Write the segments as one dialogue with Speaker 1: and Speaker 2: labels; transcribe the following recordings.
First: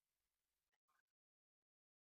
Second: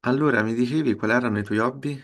Speaker 1: Allora, mi dicevi quali erano i tuoi hobby?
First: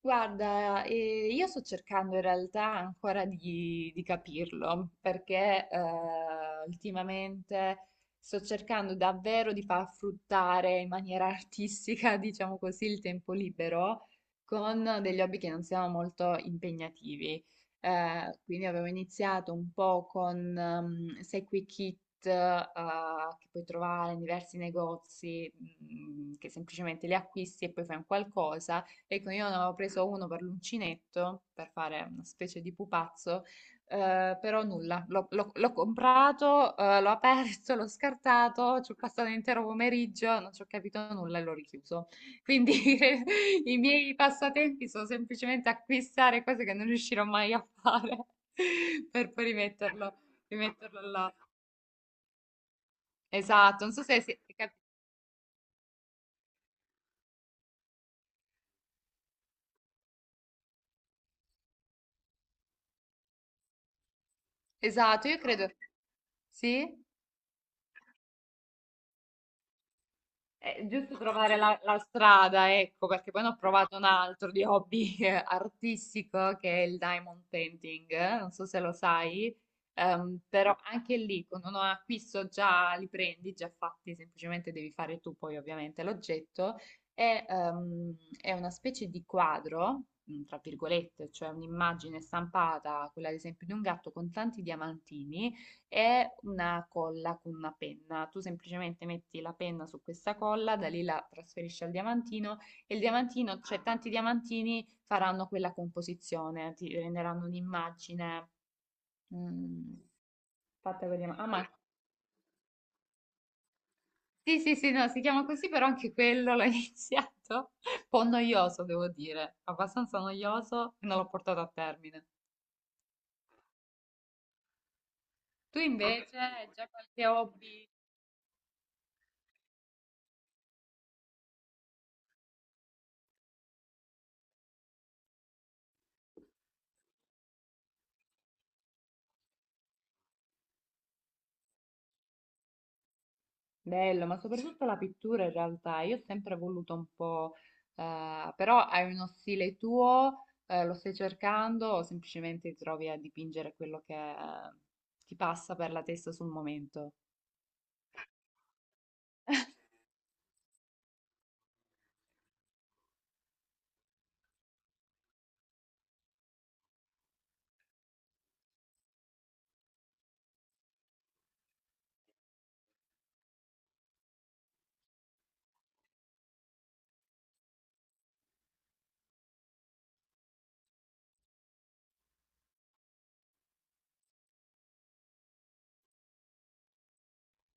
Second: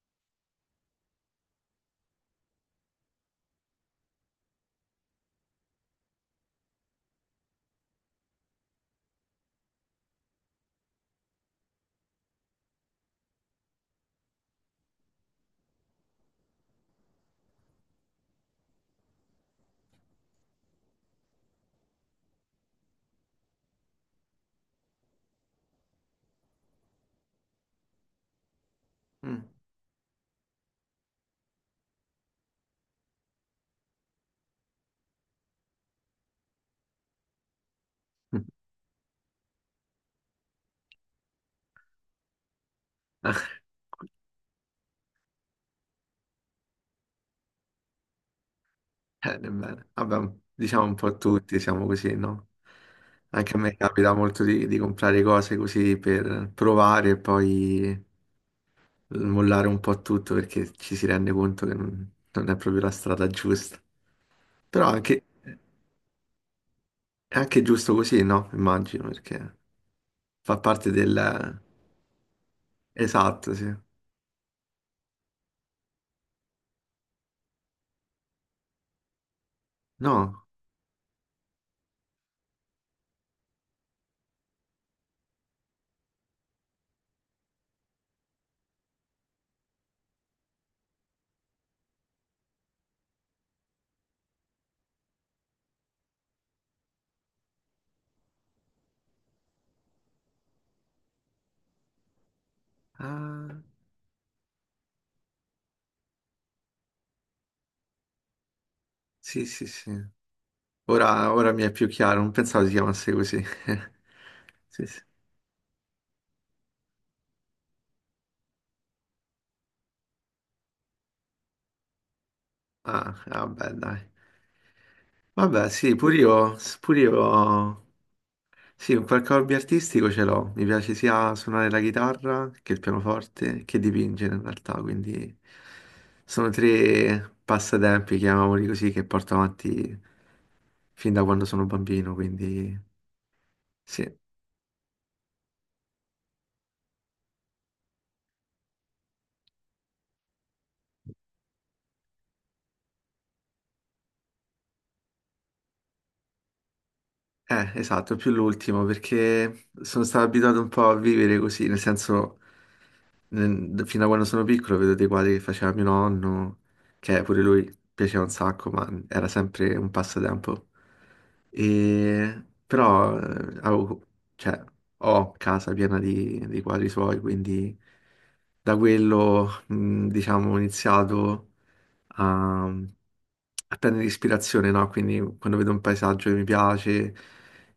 Speaker 2: Guarda, io sto cercando in realtà ancora di capirlo, perché ultimamente sto cercando davvero di far fruttare in maniera artistica, diciamo così, il tempo libero con degli hobby che non siano molto impegnativi. Quindi avevo iniziato un po' con Sequi Kit, che puoi trovare in diversi negozi, mm, che semplicemente li acquisti e poi fai un qualcosa. Ecco,
Speaker 1: Mm.
Speaker 2: io ne avevo preso uno per l'uncinetto, per fare una specie di pupazzo, però nulla, l'ho comprato, l'ho aperto, l'ho scartato, ci ho passato l'intero pomeriggio, non ci ho capito nulla e l'ho richiuso. Quindi i miei passatempi sono semplicemente acquistare cose che non riuscirò mai a fare per
Speaker 1: Ah,
Speaker 2: poi
Speaker 1: bene, bene.
Speaker 2: rimetterlo,
Speaker 1: Vabbè, diciamo un
Speaker 2: rimetterlo
Speaker 1: po'
Speaker 2: là.
Speaker 1: tutti, siamo così, no? Anche a me
Speaker 2: Esatto, non so
Speaker 1: capita
Speaker 2: se si...
Speaker 1: molto
Speaker 2: è cap-
Speaker 1: di comprare cose così per provare e poi mollare un po' tutto perché ci si rende conto che non, non è proprio la strada giusta. Però anche,
Speaker 2: Esatto, io credo... Sì?
Speaker 1: è anche giusto così, no? Immagino, perché fa
Speaker 2: È
Speaker 1: parte
Speaker 2: giusto trovare
Speaker 1: del...
Speaker 2: la strada, ecco, perché poi ne
Speaker 1: Esatto,
Speaker 2: ho
Speaker 1: sì.
Speaker 2: provato un altro di hobby artistico, che è il diamond painting, non so se lo sai,
Speaker 1: No?
Speaker 2: però anche lì con un acquisto già li prendi, già fatti, semplicemente devi fare tu poi ovviamente l'oggetto, è una specie di quadro, mm, tra virgolette, cioè un'immagine stampata, quella ad esempio di un gatto con tanti diamantini è una colla con una penna. Tu semplicemente metti la penna su questa colla, da lì la trasferisci al diamantino e il diamantino,
Speaker 1: Ah,
Speaker 2: cioè tanti diamantini faranno quella composizione, ti renderanno un'immagine
Speaker 1: sì, sì, sì.
Speaker 2: mm, fatta con i
Speaker 1: Ora,
Speaker 2: diamanti. Ah,
Speaker 1: ora mi è
Speaker 2: ma
Speaker 1: più chiaro, non pensavo si chiamasse così.
Speaker 2: sì, sì,
Speaker 1: Sì,
Speaker 2: sì,
Speaker 1: sì.
Speaker 2: no, si chiama così, però anche quello l'ho iniziato. Un po' noioso, devo dire, abbastanza noioso e non l'ho portato a termine.
Speaker 1: Ah, ah, vabbè, dai. Vabbè,
Speaker 2: Tu
Speaker 1: sì,
Speaker 2: invece hai già
Speaker 1: pure
Speaker 2: qualche
Speaker 1: io,
Speaker 2: hobby?
Speaker 1: sì, un qualche hobby artistico ce l'ho. Mi piace sia suonare la chitarra che il pianoforte, che dipingere in realtà, quindi sono tre passatempi, chiamiamoli così, che porto avanti fin da quando sono bambino, quindi sì.
Speaker 2: Bello, ma soprattutto la pittura in realtà, io ho sempre voluto un po', però hai uno stile tuo, lo stai cercando o semplicemente ti trovi a dipingere quello che ti passa per la testa sul momento?
Speaker 1: Esatto, più l'ultimo, perché sono stato abituato un po' a vivere così, nel senso, fino a quando sono piccolo vedo dei quadri che faceva mio nonno, che pure lui piaceva un sacco, ma era sempre un passatempo. E, però, cioè, ho casa piena di quadri suoi, quindi da quello, diciamo, ho iniziato a, a prendere ispirazione, no? Quindi quando vedo un paesaggio che mi piace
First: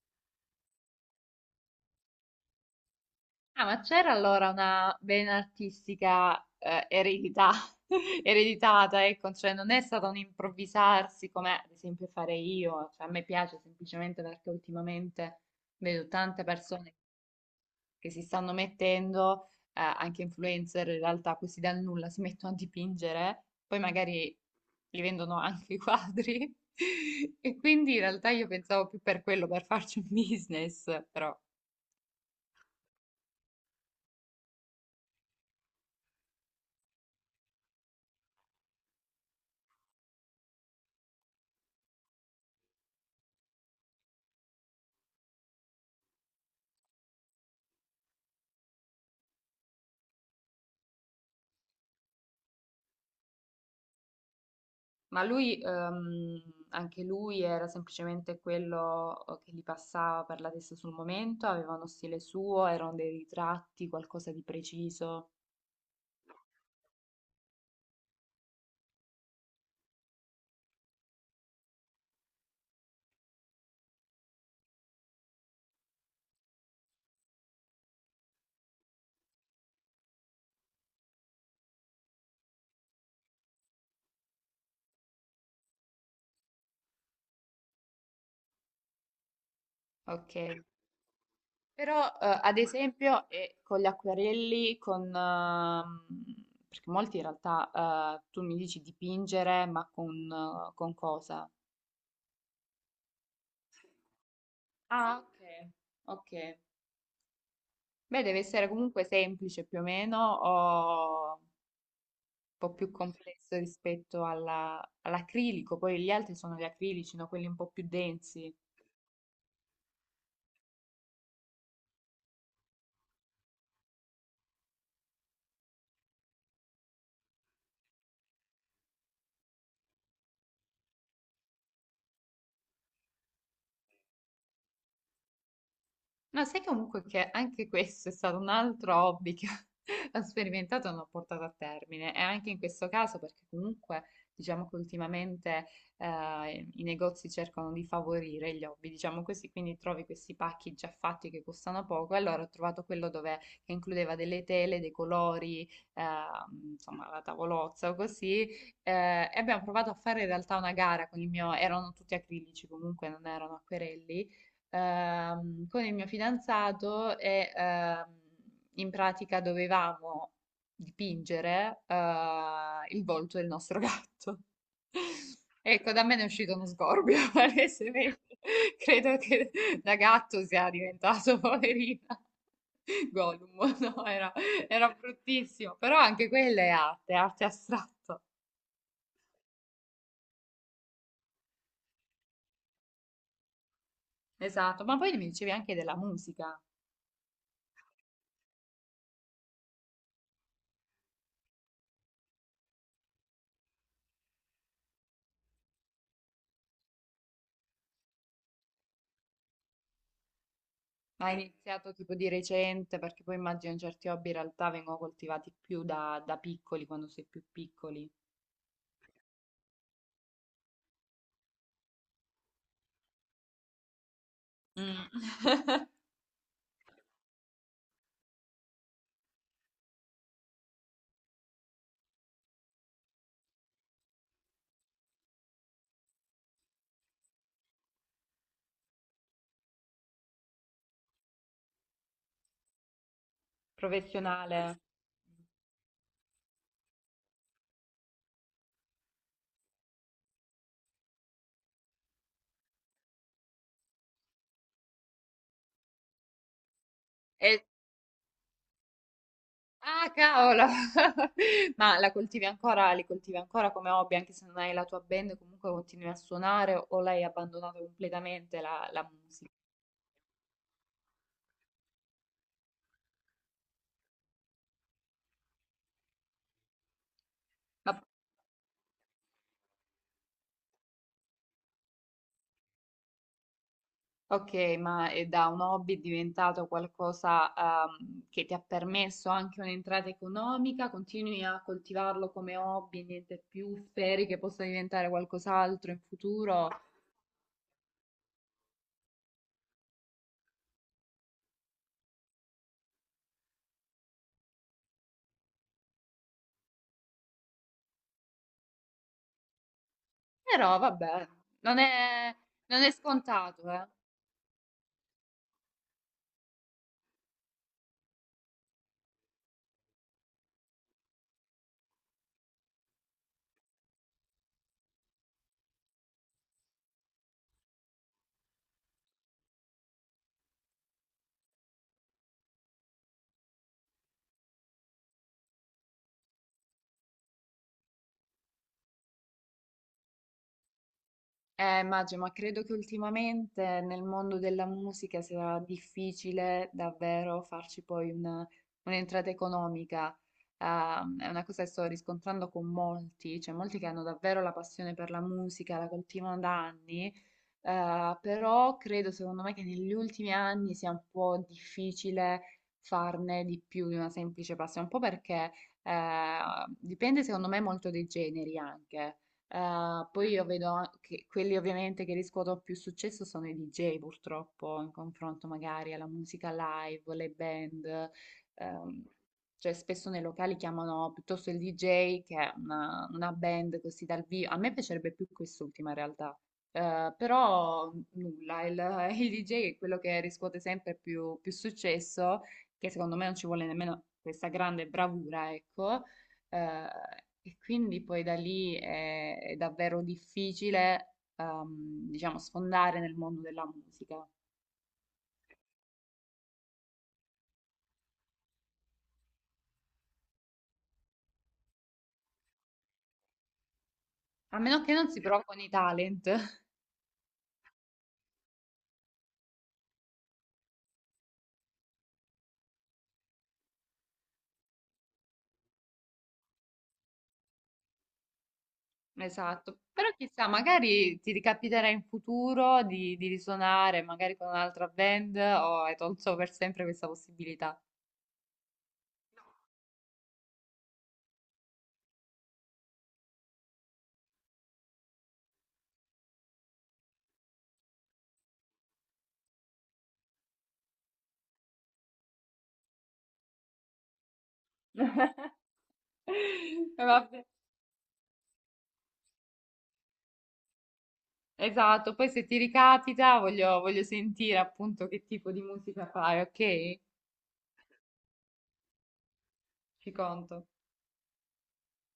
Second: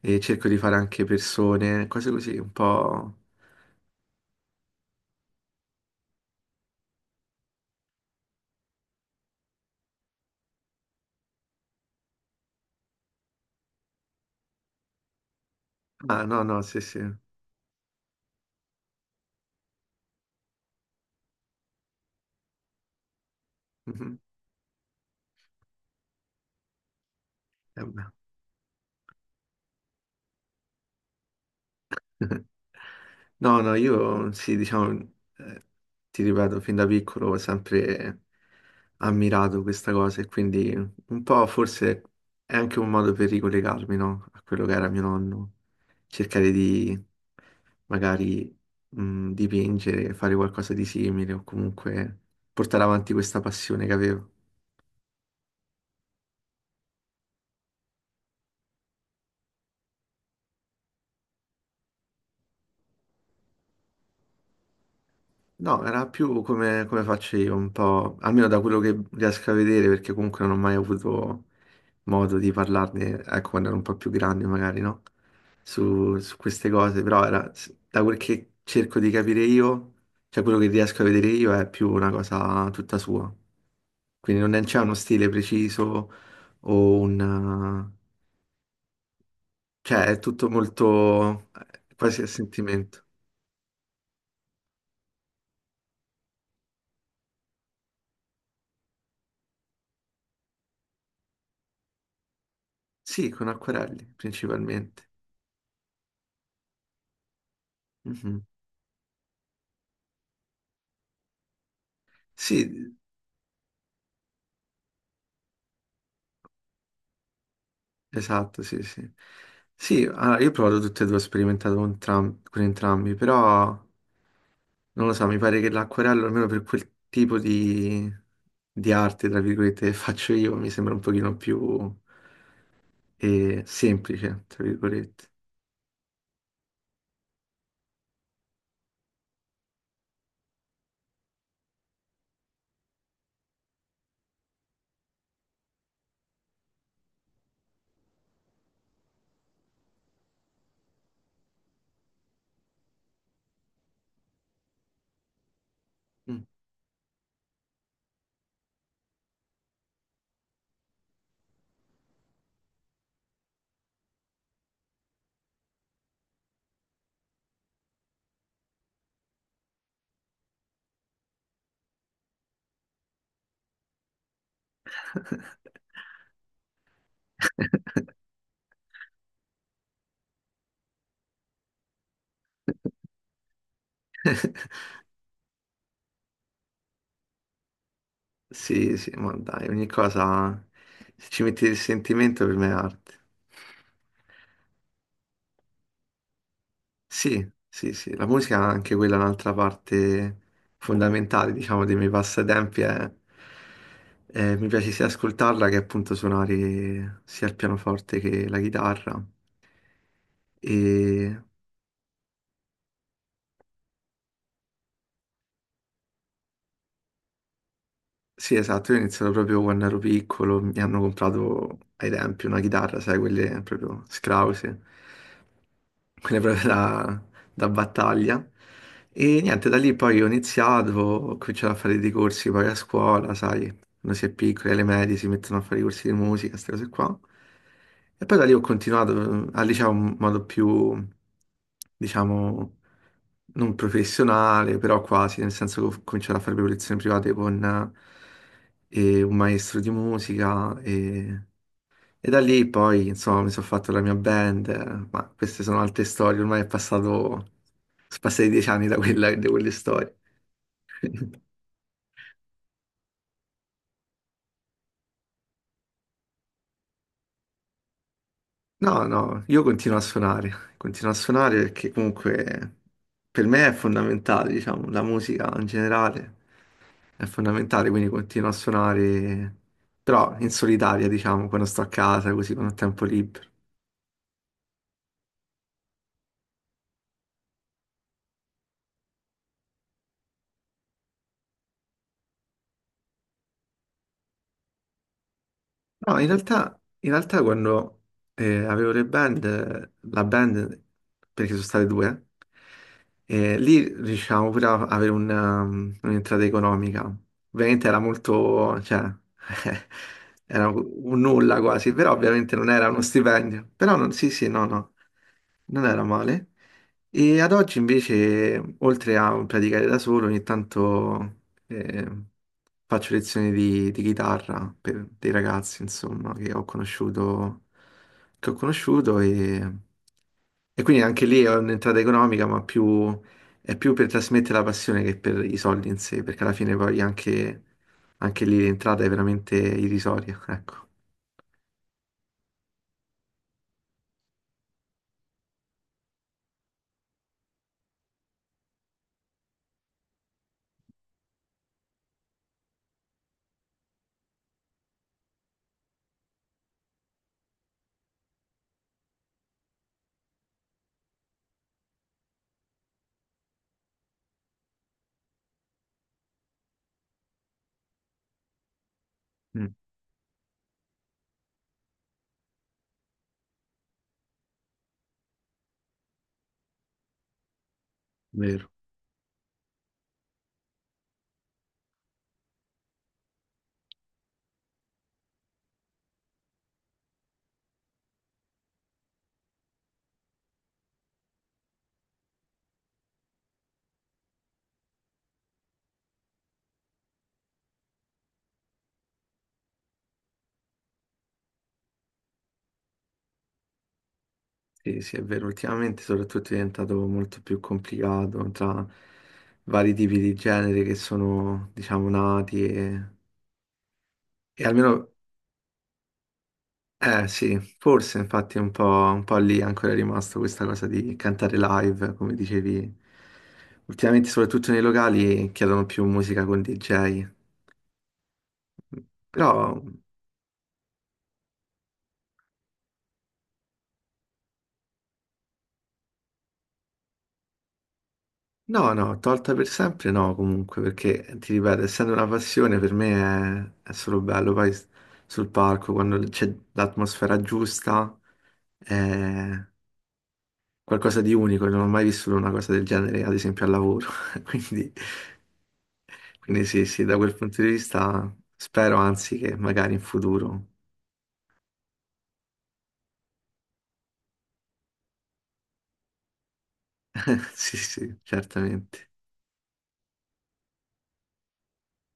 Speaker 1: e cerco di fare anche persone, cose così, un po'...
Speaker 2: Ah, ma c'era allora una vena artistica eredità, ereditata, ecco, cioè non è stato un improvvisarsi come ad esempio fare io, cioè, a me piace semplicemente perché ultimamente vedo
Speaker 1: Ah, no,
Speaker 2: tante
Speaker 1: no, sì,
Speaker 2: persone
Speaker 1: sì.
Speaker 2: che si stanno mettendo, anche influencer in realtà, questi dal nulla si mettono a dipingere, poi
Speaker 1: Mhm.
Speaker 2: magari li vendono anche i quadri. E
Speaker 1: Eh
Speaker 2: quindi in
Speaker 1: beh.
Speaker 2: realtà io pensavo più per quello, per farci un business, però.
Speaker 1: No, no, io sì, diciamo, eh, ti ripeto, fin da piccolo ho sempre ammirato questa cosa e quindi un po' forse è anche un modo per ricollegarmi, no? A quello che era mio nonno, cercare di magari dipingere, fare qualcosa di simile o comunque portare avanti questa passione che avevo.
Speaker 2: Ma lui, anche lui era semplicemente quello che gli passava per la testa sul momento, aveva uno stile suo, erano dei ritratti, qualcosa di preciso.
Speaker 1: No, era più come, come faccio io, un po', almeno da quello che riesco a vedere, perché comunque non ho mai avuto modo di parlarne, ecco, quando ero un po' più grande, magari, no? Su, su queste cose, però era, da quel che cerco di capire io, cioè quello che riesco a vedere io è più una cosa tutta sua. Quindi non è- c'è uno stile preciso o un... cioè è tutto
Speaker 2: Ok.
Speaker 1: molto
Speaker 2: Però,
Speaker 1: quasi a
Speaker 2: ad
Speaker 1: sentimento.
Speaker 2: esempio, con gli acquerelli, perché molti in realtà, tu mi dici dipingere, ma con cosa?
Speaker 1: Sì, con acquerelli principalmente.
Speaker 2: Ah, ok, ok. Beh,
Speaker 1: Mhm.
Speaker 2: deve essere comunque semplice più o meno, o un po' più
Speaker 1: Sì,
Speaker 2: complesso rispetto alla- all'acrilico. Poi gli altri sono gli acrilici, no? Quelli un po' più densi.
Speaker 1: esatto, sì, sì. Sì, allora, io ho provato tutte e due, ho sperimentato con entrambi, però non lo so, mi pare che l'acquerello, almeno per quel tipo di arte, tra virgolette, che faccio io, mi sembra un pochino più semplice, tra virgolette.
Speaker 2: No, sai comunque che anche questo è stato un altro hobby che ho sperimentato e non ho portato a termine. E anche in questo caso, perché comunque diciamo che ultimamente i negozi cercano di favorire gli hobby, diciamo così, quindi trovi questi pacchi già fatti che costano poco. E allora ho trovato quello dove, che includeva delle tele, dei colori, eh,
Speaker 1: Mm.
Speaker 2: insomma la tavolozza o così. E abbiamo provato a fare in realtà una gara con il mio, erano tutti acrilici comunque, non erano acquerelli con il mio fidanzato e in pratica dovevamo dipingere il volto del nostro gatto. Ecco, da me ne è uscito uno sgorbio, palesemente. Credo che da gatto sia diventato poverina. Gollum, no, era, era bruttissimo, però anche quella è arte, arte astratta.
Speaker 1: Sì, sì, ma dai, ogni cosa, se ci metti il sentimento, per me è arte.
Speaker 2: Esatto, ma poi mi dicevi anche della musica.
Speaker 1: Sì, sì, sì, la musica è anche quella un'altra parte fondamentale, diciamo, dei miei passatempi. Mi piace sia ascoltarla che appunto suonare sia il pianoforte che la chitarra.
Speaker 2: Ma hai
Speaker 1: E
Speaker 2: iniziato tipo di recente, perché poi immagino certi hobby in realtà vengono coltivati più da piccoli, quando sei più piccoli.
Speaker 1: sì, esatto, io ho iniziato proprio quando ero piccolo, mi hanno comprato ai tempi una chitarra, sai, quelle proprio scrause,
Speaker 2: Mm.
Speaker 1: quelle proprio da, da battaglia. E niente, da lì poi ho iniziato, ho cominciato a fare dei corsi poi a scuola, sai, quando si è piccoli, alle medie si mettono a fare i corsi di musica, queste cose qua. E poi da lì ho continuato al liceo in modo più, diciamo, non professionale,
Speaker 2: Professionale.
Speaker 1: però quasi, nel senso che ho cominciato a fare le lezioni private con un maestro di musica e da lì poi, insomma, mi sono fatto la mia band, ma queste sono altre storie, ormai è passato, sono
Speaker 2: E-
Speaker 1: passati dieci anni da quella- da quelle
Speaker 2: Ah,
Speaker 1: storie.
Speaker 2: cavolo! Ma la coltivi ancora, li coltivi ancora come hobby, anche se non hai la tua band, comunque continui a suonare o l'hai abbandonata completamente la
Speaker 1: No, no,
Speaker 2: musica?
Speaker 1: io continuo a suonare perché comunque per me è fondamentale, diciamo, la musica in generale è fondamentale, quindi continuo a suonare, però in solitaria, diciamo, quando sto a casa, così quando ho tempo libero.
Speaker 2: Ok, ma è da un hobby diventato qualcosa, che ti ha permesso anche un'entrata economica? Continui a coltivarlo come hobby, niente più, speri che possa diventare qualcos'altro in
Speaker 1: No,
Speaker 2: futuro?
Speaker 1: in realtà quando la band, perché sono state due, lì riuscivamo pure a avere un'entrata economica. Ovviamente era molto, cioè, era
Speaker 2: Però
Speaker 1: un
Speaker 2: vabbè,
Speaker 1: nulla
Speaker 2: non
Speaker 1: quasi, però
Speaker 2: è,
Speaker 1: ovviamente non
Speaker 2: non
Speaker 1: era
Speaker 2: è
Speaker 1: uno stipendio.
Speaker 2: scontato, eh.
Speaker 1: Però non, sì, sì, no, no, non era male. E ad oggi invece, oltre a praticare da solo, ogni tanto... E faccio lezioni di chitarra per dei ragazzi, insomma, che ho conosciuto e quindi anche lì è un'entrata economica, è più per trasmettere la passione che per i soldi in sé, perché alla fine poi anche, anche lì l'entrata è veramente irrisoria, ecco.
Speaker 2: Immagino, ma credo che ultimamente nel mondo della musica sia difficile davvero farci poi una- un'entrata economica. È una cosa che sto riscontrando con molti, cioè molti che hanno davvero la passione per la musica, la coltivano da anni, però credo, secondo me, che negli ultimi anni sia un po' difficile farne di più di una semplice passione, un po' perché eh, dipende, secondo me, molto dai generi anche.
Speaker 1: Mm,
Speaker 2: Poi io vedo an- che quelli ovviamente che riscuotono più successo sono i DJ, purtroppo, in confronto magari alla musica live, le band.
Speaker 1: vero,
Speaker 2: Ehm, cioè spesso nei locali chiamano piuttosto il DJ che una band così dal vivo. A me piacerebbe più quest'ultima in realtà però nulla, il, il DJ è quello che riscuote sempre più successo, che secondo me non ci vuole nemmeno questa grande bravura, ecco. Eh, e quindi poi da lì è davvero difficile, diciamo, sfondare nel mondo della musica.
Speaker 1: sì, sì, è vero. Ultimamente soprattutto è diventato molto più complicato tra vari tipi di genere che sono, diciamo, nati
Speaker 2: A
Speaker 1: e
Speaker 2: meno che
Speaker 1: almeno
Speaker 2: non si provi con i talent,
Speaker 1: eh sì, forse infatti un po' lì ancora è rimasto questa cosa di cantare live, come dicevi. Ultimamente, soprattutto nei locali, chiedono più musica con DJ.
Speaker 2: esatto.
Speaker 1: Però,
Speaker 2: Però chissà, magari ti ricapiterà in futuro di risuonare, magari con un'altra band, o hai tolto per sempre questa possibilità.
Speaker 1: no, no, tolta per sempre no, comunque, perché ti ripeto, essendo una passione, per me è solo bello. Poi sul palco, quando c'è l'atmosfera giusta, eh, qualcosa di unico, non ho mai vissuto una cosa del genere, ad esempio al lavoro. Quindi, quindi sì, sì, da quel
Speaker 2: Vabbè,
Speaker 1: punto di vista spero, anzi, che magari in futuro.
Speaker 2: esatto, poi se ti ricapita voglio, voglio sentire appunto che tipo di musica fai, ok?
Speaker 1: Sì, sì, certamente.
Speaker 2: Ci conto.